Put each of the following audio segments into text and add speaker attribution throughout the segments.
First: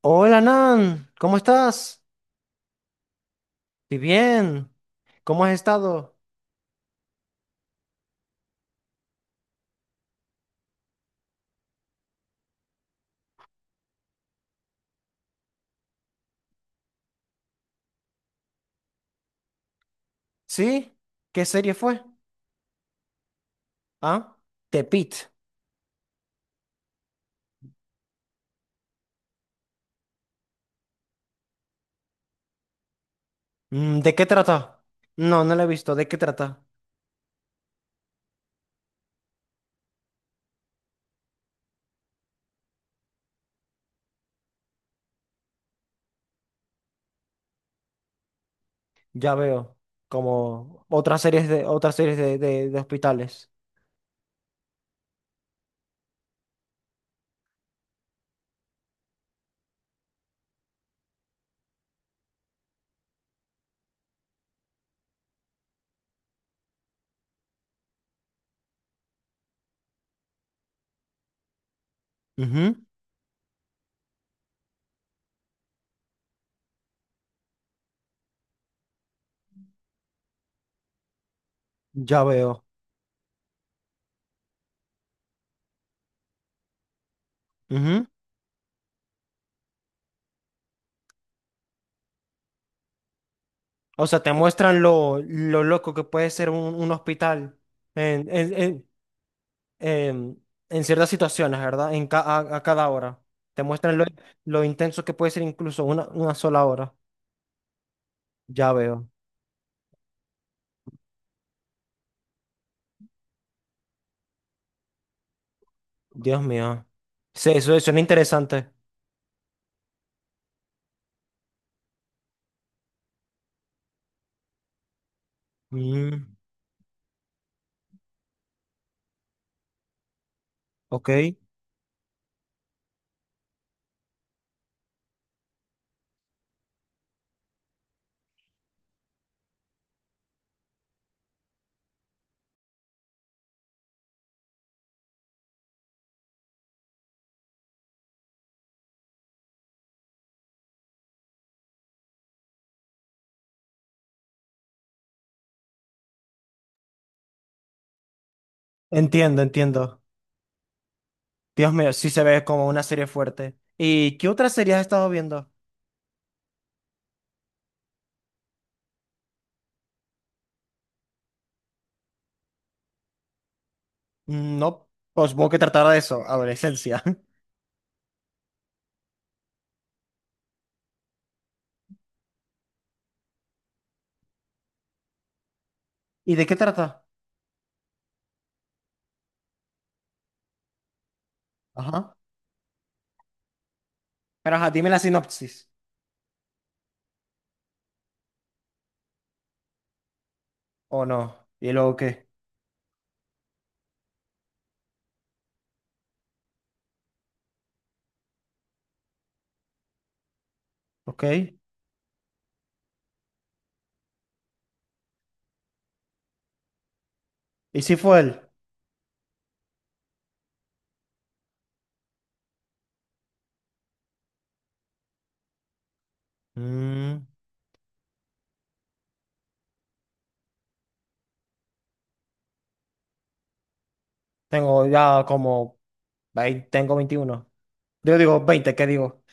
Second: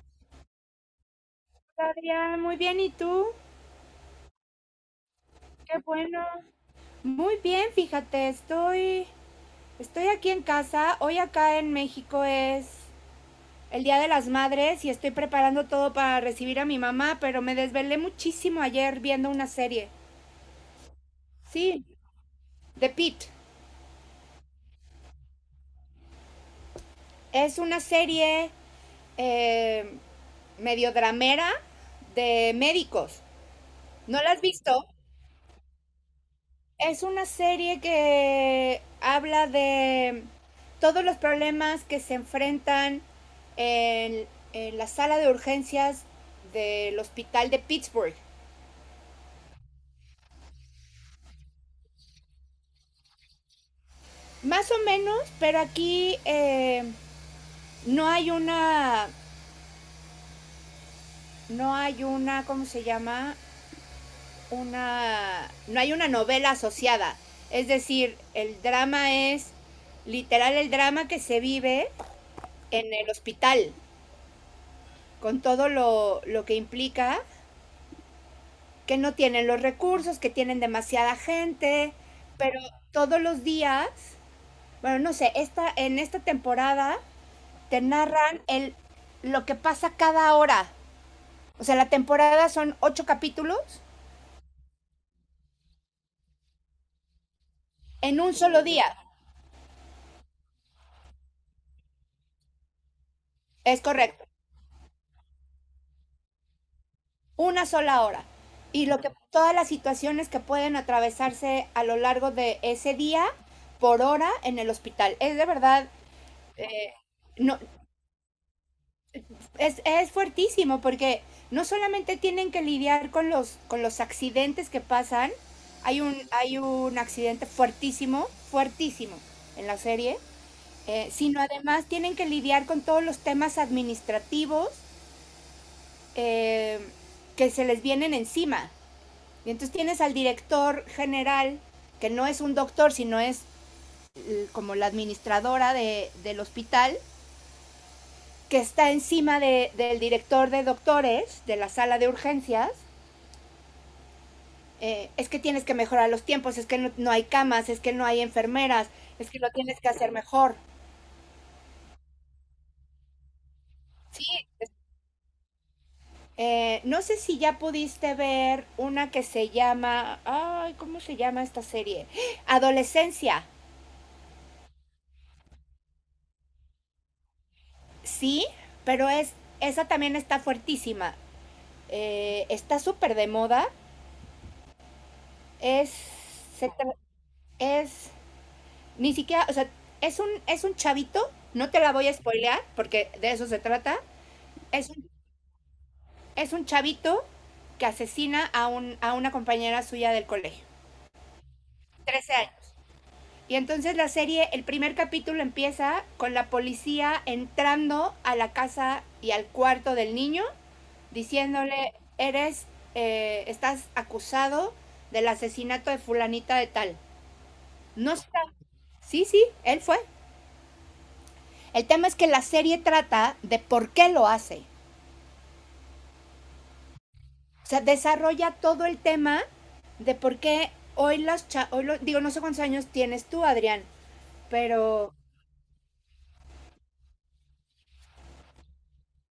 Speaker 1: Hola Nan, ¿cómo estás?
Speaker 2: Adrián, muy bien, ¿y tú?
Speaker 1: Y bien, ¿cómo has
Speaker 2: Qué
Speaker 1: estado?
Speaker 2: bueno. Muy bien, fíjate, estoy aquí en casa. Hoy acá en México es el Día de las Madres y estoy preparando todo para recibir a mi mamá, pero me desvelé muchísimo ayer viendo una serie.
Speaker 1: ¿Sí? ¿Qué serie
Speaker 2: Sí,
Speaker 1: fue?
Speaker 2: The Pitt.
Speaker 1: ¿Ah? Tepit.
Speaker 2: Es una serie eh, medio dramera de médicos.
Speaker 1: Mm, ¿de
Speaker 2: ¿No
Speaker 1: qué
Speaker 2: la has
Speaker 1: trata?
Speaker 2: visto?
Speaker 1: No, no la he visto. ¿De qué trata?
Speaker 2: Es una serie que habla de todos los problemas que se enfrentan en, en la sala de urgencias del hospital de Pittsburgh.
Speaker 1: Ya veo. Como otras series de otras series de hospitales.
Speaker 2: Más o menos, pero aquí no hay una, no hay una, ¿cómo se llama? Una, no hay una novela asociada. Es decir, el drama es literal el drama que se vive
Speaker 1: Ujú.
Speaker 2: en el hospital, con todo lo que implica que no tienen los recursos, que tienen demasiada gente,
Speaker 1: Ya
Speaker 2: pero
Speaker 1: veo.
Speaker 2: todos los días, bueno, no sé, en esta temporada te
Speaker 1: Ujú.
Speaker 2: narran lo que pasa cada hora. O sea, la temporada son ocho capítulos
Speaker 1: O sea, te muestran lo loco que puede ser un hospital
Speaker 2: en un solo día.
Speaker 1: em, en ciertas situaciones, ¿verdad? A cada hora. Te
Speaker 2: Es
Speaker 1: muestran lo,
Speaker 2: correcto,
Speaker 1: lo intenso que puede ser incluso una sola hora.
Speaker 2: una sola hora.
Speaker 1: Ya
Speaker 2: Y lo
Speaker 1: veo.
Speaker 2: que, todas las situaciones que pueden atravesarse a lo largo de ese día por hora en el hospital. Es de verdad,
Speaker 1: Dios mío.
Speaker 2: eh,
Speaker 1: Sí,
Speaker 2: no,
Speaker 1: eso suena interesante.
Speaker 2: es fuertísimo porque no solamente tienen que lidiar con con los accidentes que pasan,
Speaker 1: Mm.
Speaker 2: hay un accidente fuertísimo, fuertísimo en la serie,
Speaker 1: Ok.
Speaker 2: sino además tienen que lidiar con todos los temas administrativos eh, que se les vienen encima. Y entonces tienes al director general, que no es un doctor, sino es como la administradora del hospital, que está encima del director de doctores de la sala de urgencias, es que tienes que mejorar los tiempos, es que no hay camas, es que no hay enfermeras, es que
Speaker 1: Entiendo,
Speaker 2: lo tienes que
Speaker 1: entiendo.
Speaker 2: hacer mejor.
Speaker 1: Dios mío, sí se ve como una serie fuerte. ¿Y qué
Speaker 2: Sí,
Speaker 1: otras series has estado viendo?
Speaker 2: no sé si ya pudiste ver una que se llama, ay, ¿cómo se llama esta serie? Adolescencia,
Speaker 1: Mm, no, pues supongo que tratará de eso, adolescencia.
Speaker 2: sí, pero es, esa también está fuertísima, está súper de moda, es,
Speaker 1: ¿Y de qué
Speaker 2: se tra-
Speaker 1: trata?
Speaker 2: es, ni siquiera, o sea, es un chavito, no te la voy a
Speaker 1: Ajá.
Speaker 2: spoilear porque de eso se trata,
Speaker 1: Pero ajá,
Speaker 2: es
Speaker 1: dime la
Speaker 2: un
Speaker 1: sinopsis.
Speaker 2: Es un chavito que asesina a una compañera suya del colegio.
Speaker 1: ¿O no? ¿Y luego qué?
Speaker 2: Trece años. Y entonces la serie, el primer capítulo empieza con la policía entrando a la casa y al cuarto del niño,
Speaker 1: ¿Ok?
Speaker 2: diciéndole, estás acusado del asesinato de fulanita de tal.
Speaker 1: ¿Y si
Speaker 2: No
Speaker 1: fue él?
Speaker 2: está. Sí, sí, él fue. El tema es que la serie trata de por qué lo hace.
Speaker 1: Mm.
Speaker 2: O sea, desarrolla todo el tema de por qué hoy las cha digo, no sé cuántos años tienes tú, Adrián,
Speaker 1: Tengo
Speaker 2: pero
Speaker 1: ya como, tengo 21. Yo digo 20, ¿qué digo?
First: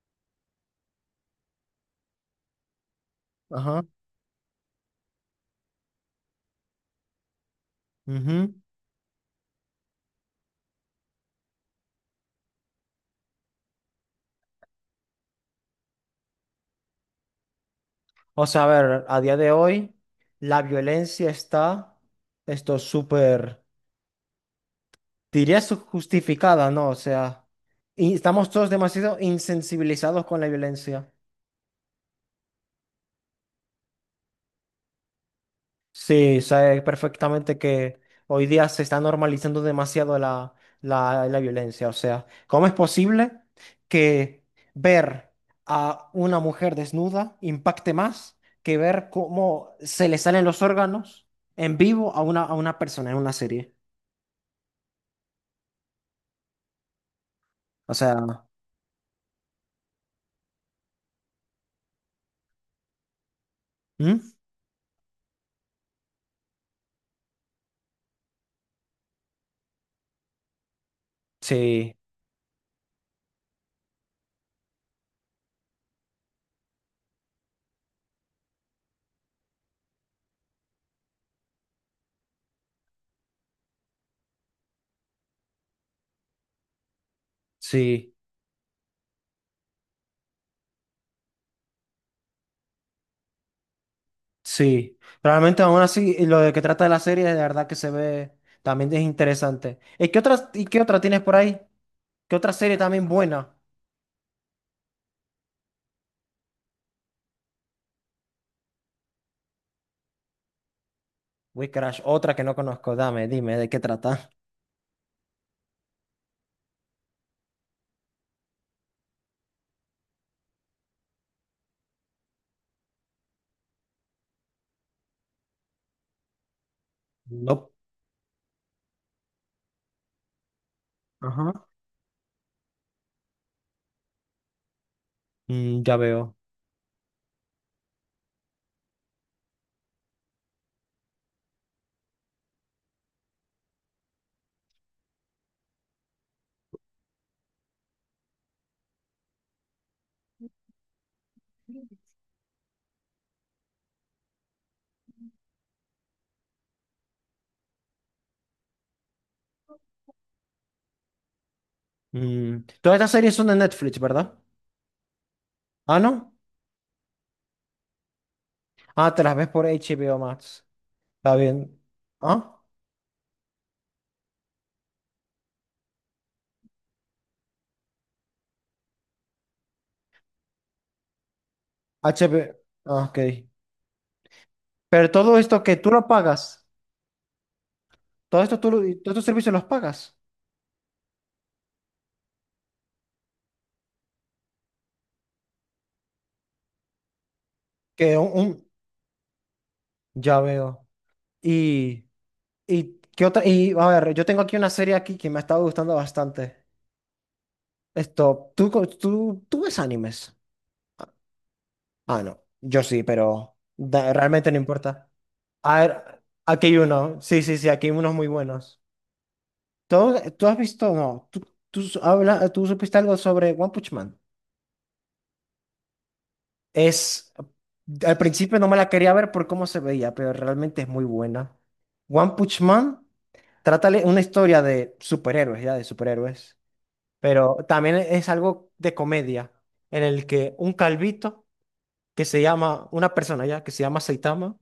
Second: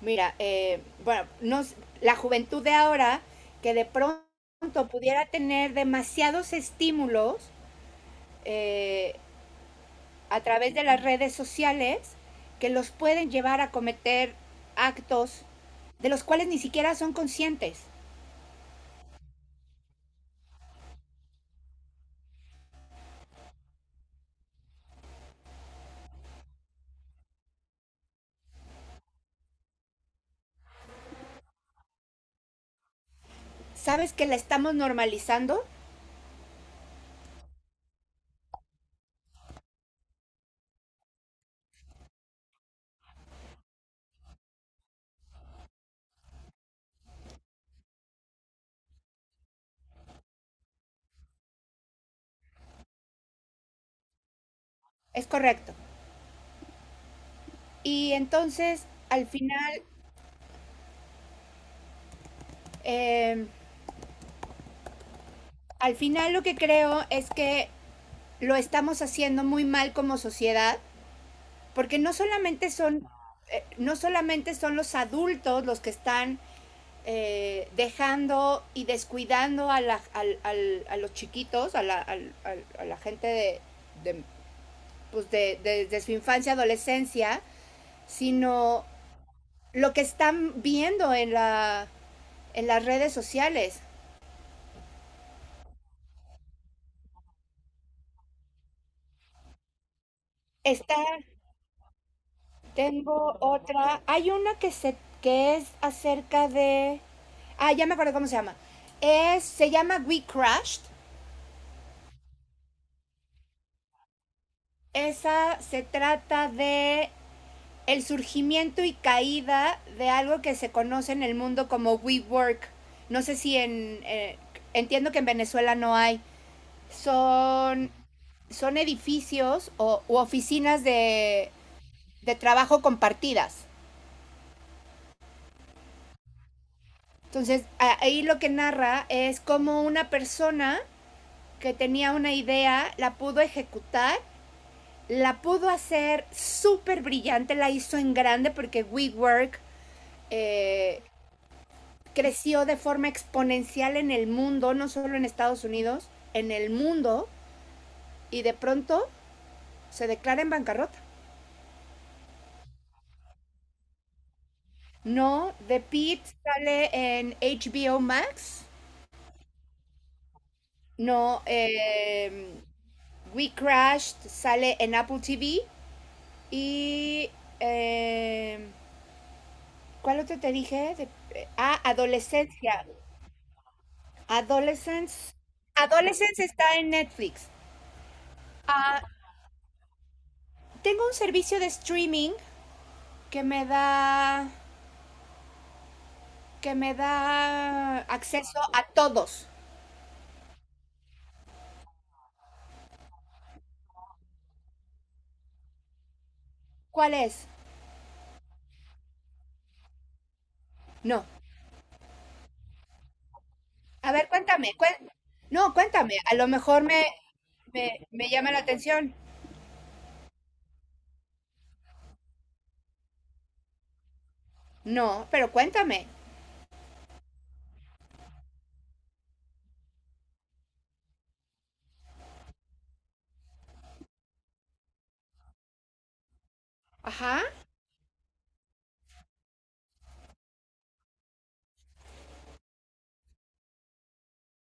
Speaker 2: mira, bueno, no, la juventud de ahora, que
Speaker 1: Ajá.
Speaker 2: de pronto pudiera tener demasiados estímulos
Speaker 1: Ujú.
Speaker 2: eh, a través de las redes sociales que los pueden llevar a cometer actos de los cuales ni siquiera son conscientes.
Speaker 1: O sea, a ver, a día de hoy la violencia está, esto súper, justificada, ¿no? O sea, y estamos todos demasiado insensibilizados con la violencia.
Speaker 2: ¿Sabes que la estamos normalizando?
Speaker 1: Sí, sé perfectamente que hoy día se está normalizando demasiado la violencia. O sea, ¿cómo es posible que ver a una mujer desnuda impacte más que ver cómo se le salen los órganos en vivo a una persona en una serie?
Speaker 2: Es correcto.
Speaker 1: O
Speaker 2: Y
Speaker 1: sea,
Speaker 2: entonces, eh,
Speaker 1: ¿mm?
Speaker 2: al final lo que creo es que lo estamos haciendo muy mal como sociedad,
Speaker 1: Sí,
Speaker 2: porque no solamente son los adultos los que están dejando y descuidando a los chiquitos, a la gente de, pues de su infancia, adolescencia,
Speaker 1: sí,
Speaker 2: sino lo que están viendo en las redes sociales.
Speaker 1: sí. Realmente aún así, lo de que trata de la serie, de verdad que se ve, también es interesante. ¿Y qué otras, y qué otra
Speaker 2: Están
Speaker 1: tienes por ahí? ¿Qué otra serie también
Speaker 2: Tengo
Speaker 1: buena?
Speaker 2: otra. Hay una que se que es acerca de. Ah, ya me acuerdo cómo se llama. Se llama We Crashed.
Speaker 1: Witchcraft, otra que no conozco. Dame, dime, ¿de qué trata?
Speaker 2: Esa se trata de el surgimiento y caída de algo que se conoce en el mundo como WeWork. No sé si en. Entiendo que en Venezuela no hay.
Speaker 1: No.
Speaker 2: Son, son edificios o u oficinas
Speaker 1: Ajá.
Speaker 2: de trabajo compartidas.
Speaker 1: Mm, ya veo.
Speaker 2: Entonces, ahí lo que narra es cómo una persona que tenía una idea, la pudo ejecutar, la pudo hacer súper brillante, la hizo en grande porque WeWork eh, creció de forma exponencial en el mundo, no solo en Estados Unidos, en el mundo, y de pronto se declara en bancarrota.
Speaker 1: Mm, ¿todas estas series son de Netflix, ¿verdad?
Speaker 2: No, The
Speaker 1: Ah,
Speaker 2: Pit
Speaker 1: ¿no?
Speaker 2: sale en HBO Max.
Speaker 1: Ah, te las ves por HBO Max. Está
Speaker 2: No,
Speaker 1: bien. ¿Ah?
Speaker 2: We Crashed sale en Apple TV. Y eh, ¿Cuál otro te dije?
Speaker 1: HBO.
Speaker 2: Adolescencia.
Speaker 1: Ah, ok. Pero
Speaker 2: Adolescence.
Speaker 1: todo esto que tú lo
Speaker 2: Adolescence
Speaker 1: pagas,
Speaker 2: está en Netflix.
Speaker 1: todo esto tú, y
Speaker 2: Ah,
Speaker 1: todos estos servicios los pagas.
Speaker 2: tengo un servicio de streaming que me da que me da
Speaker 1: Que un,
Speaker 2: acceso
Speaker 1: un-
Speaker 2: a todos.
Speaker 1: Ya veo. Y, y, ¿qué otra? Y, a ver, yo tengo aquí una serie aquí que me ha estado gustando bastante.
Speaker 2: ¿Cuál es?
Speaker 1: Esto, ¿tú ves animes?
Speaker 2: No.
Speaker 1: Ah, no. Yo sí, pero
Speaker 2: A ver,
Speaker 1: realmente no
Speaker 2: cuéntame. Cuen-
Speaker 1: importa.
Speaker 2: no,
Speaker 1: A
Speaker 2: cuéntame.
Speaker 1: ver,
Speaker 2: A lo
Speaker 1: aquí hay
Speaker 2: mejor
Speaker 1: uno. Sí, sí, sí, aquí hay unos muy
Speaker 2: me llama la
Speaker 1: buenos.
Speaker 2: atención.
Speaker 1: ¿Tú has visto? No. ¿Tú supiste algo sobre One Punch Man?
Speaker 2: No, pero cuéntame.
Speaker 1: Es. Al principio no me la quería ver por cómo se veía, pero realmente es muy buena. One Punch Man trata una historia de superhéroes, ya, de superhéroes.
Speaker 2: Ajá.
Speaker 1: Pero también es algo de comedia, en el que un calvito, que se llama, una persona ya, que se llama Saitama,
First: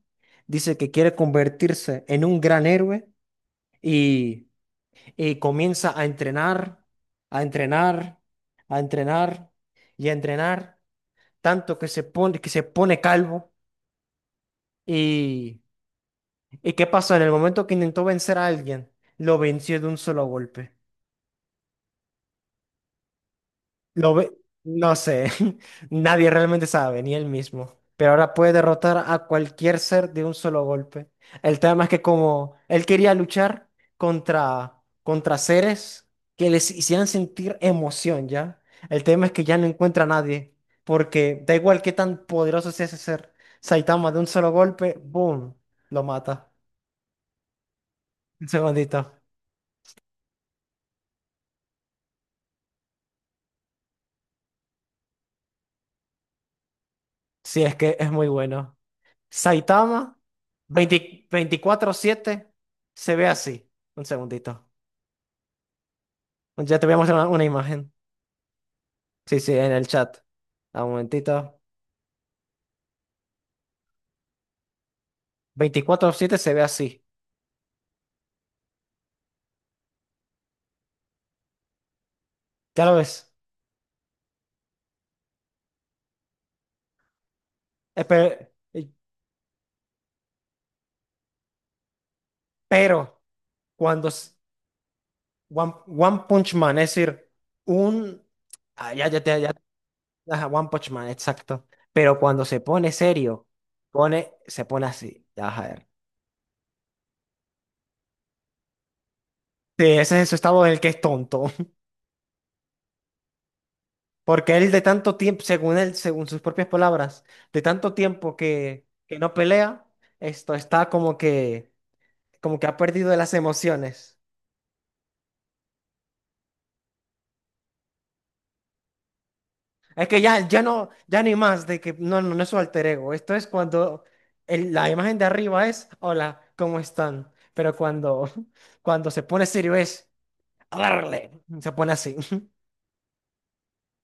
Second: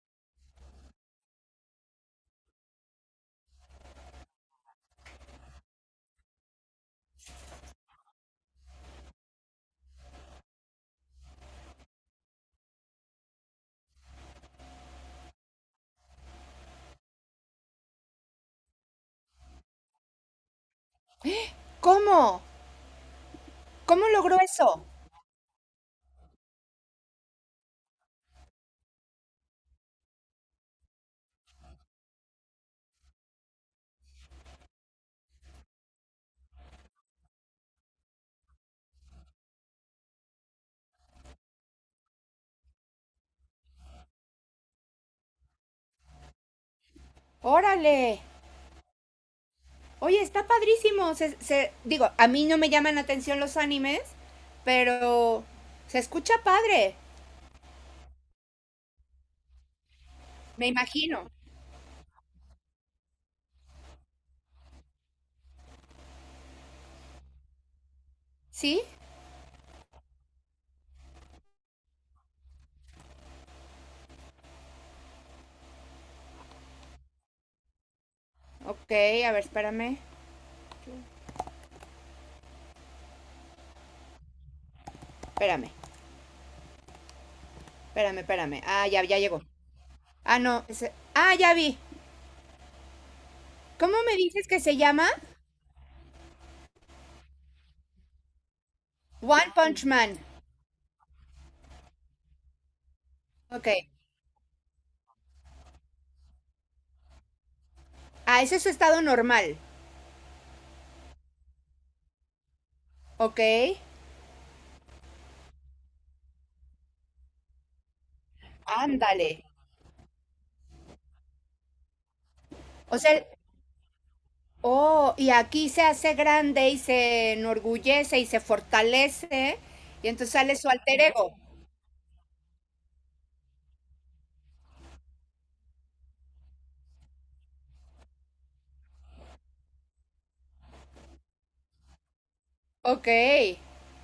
Speaker 1: dice que quiere convertirse en un gran héroe y, y comienza a entrenar, a entrenar, a entrenar y a entrenar, tanto que se pone calvo. ¿Y, y qué pasó? En el momento que intentó vencer a alguien, lo venció de un solo golpe.
Speaker 2: ¿Cómo? ¿Cómo
Speaker 1: Lo ve,
Speaker 2: logró eso?
Speaker 1: no sé, nadie realmente sabe, ni él mismo. Pero ahora puede derrotar a cualquier ser de un solo golpe. El tema es que como él quería luchar contra seres que les hicieran sentir emoción, ¿ya? El tema es que ya no encuentra a nadie, porque da igual qué tan poderoso sea ese ser, Saitama de un solo golpe, ¡boom!, lo mata.
Speaker 2: Órale.
Speaker 1: Un segundito.
Speaker 2: Oye, está padrísimo. Digo, a mí no me llaman la atención los animes, pero se escucha padre,
Speaker 1: Sí, es que es muy bueno. Saitama
Speaker 2: me
Speaker 1: 20
Speaker 2: imagino.
Speaker 1: 24/7 se ve así. Un segundito. Ya te voy a mostrar una imagen.
Speaker 2: ¿Sí?
Speaker 1: Sí, sí, en el chat. Ah, un momentito. 24/7 se ve así.
Speaker 2: Ok, a ver, espérame.
Speaker 1: Ya lo ves.
Speaker 2: Espérame,
Speaker 1: Eh, pe-
Speaker 2: espérame.
Speaker 1: eh,
Speaker 2: Ah, ya, ya llegó. Ah, no. Ya vi.
Speaker 1: Pero,
Speaker 2: ¿Cómo
Speaker 1: cuando
Speaker 2: me
Speaker 1: s-
Speaker 2: dices que se llama?
Speaker 1: One Punch Man, es decir, un... ah, ya, ya, te- ya,
Speaker 2: One Punch Man.
Speaker 1: ajá, One Punch Man, exacto. Pero cuando se pone serio,
Speaker 2: Ok.
Speaker 1: se pone así. Ya, a ver.
Speaker 2: Ah, ese es su estado normal.
Speaker 1: Sí, ese es su estado en el que es tonto.
Speaker 2: Ok.
Speaker 1: Porque él de tanto tiempo, según él, según sus propias palabras, de tanto tiempo que
Speaker 2: Ándale.
Speaker 1: no pelea, esto está como que ha
Speaker 2: O
Speaker 1: perdido
Speaker 2: sea,
Speaker 1: de
Speaker 2: el-
Speaker 1: las emociones.
Speaker 2: oh, y aquí se hace grande y se enorgullece y se fortalece.
Speaker 1: Es
Speaker 2: Y
Speaker 1: que
Speaker 2: entonces
Speaker 1: ya,
Speaker 2: sale
Speaker 1: ya
Speaker 2: su
Speaker 1: no,
Speaker 2: alter
Speaker 1: ya
Speaker 2: ego.
Speaker 1: ni más de que no es su alter ego. Esto es cuando la imagen de arriba es, hola, ¿cómo están? Pero cuando, cuando se pone serio es, a darle, se pone así.
Speaker 2: Ok,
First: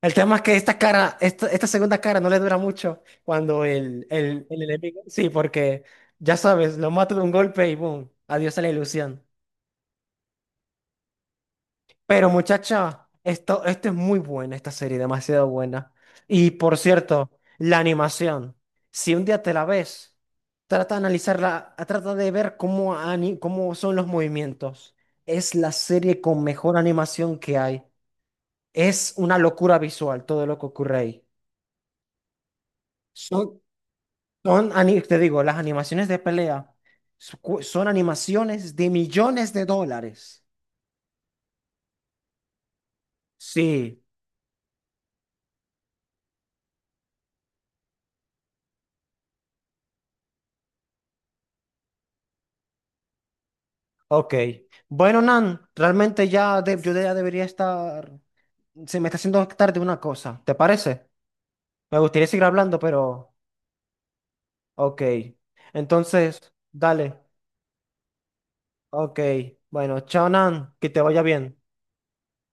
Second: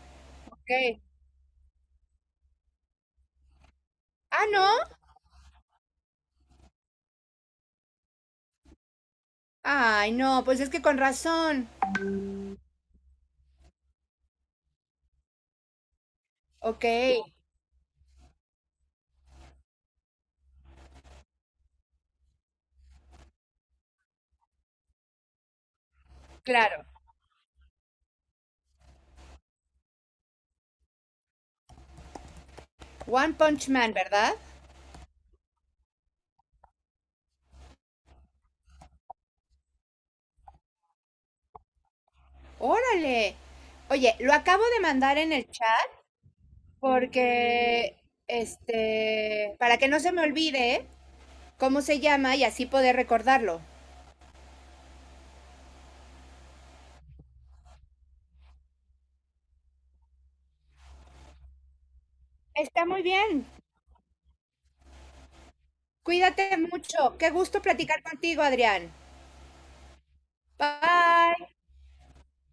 Speaker 1: El tema es que esta
Speaker 2: ok.
Speaker 1: cara, esta segunda cara no le dura mucho cuando el, el,
Speaker 2: Ah,
Speaker 1: el
Speaker 2: ¿no?
Speaker 1: enemigo. Sí, porque ya sabes, lo mato de un golpe y boom, adiós a la ilusión.
Speaker 2: Ay, no, pues es que con razón.
Speaker 1: Pero muchacha, esto es muy buena, esta serie, demasiado buena. Y por
Speaker 2: Ok,
Speaker 1: cierto, la animación, si un día te la ves, trata de analizarla, trata de ver cómo, cómo son los movimientos. Es la serie con mejor
Speaker 2: claro.
Speaker 1: animación que hay. Es una locura visual todo lo que ocurre ahí.
Speaker 2: One
Speaker 1: Son
Speaker 2: Punch Man, ¿verdad?
Speaker 1: Te digo, las animaciones de pelea son animaciones de millones de dólares.
Speaker 2: Órale.
Speaker 1: Sí,
Speaker 2: Oye, lo acabo de mandar en el chat porque, este, para que no se me olvide cómo se llama y así poder recordarlo.
Speaker 1: ok. Bueno, Nan, realmente yo ya debería estar. Se me está haciendo tarde una cosa, ¿te parece? Me gustaría seguir hablando,
Speaker 2: Está muy
Speaker 1: pero.
Speaker 2: bien.
Speaker 1: Ok. Entonces,
Speaker 2: Cuídate mucho.
Speaker 1: dale.
Speaker 2: Qué gusto platicar contigo, Adrián.
Speaker 1: Ok. Bueno, chao, Nan, que te vaya
Speaker 2: Bye.
Speaker 1: bien.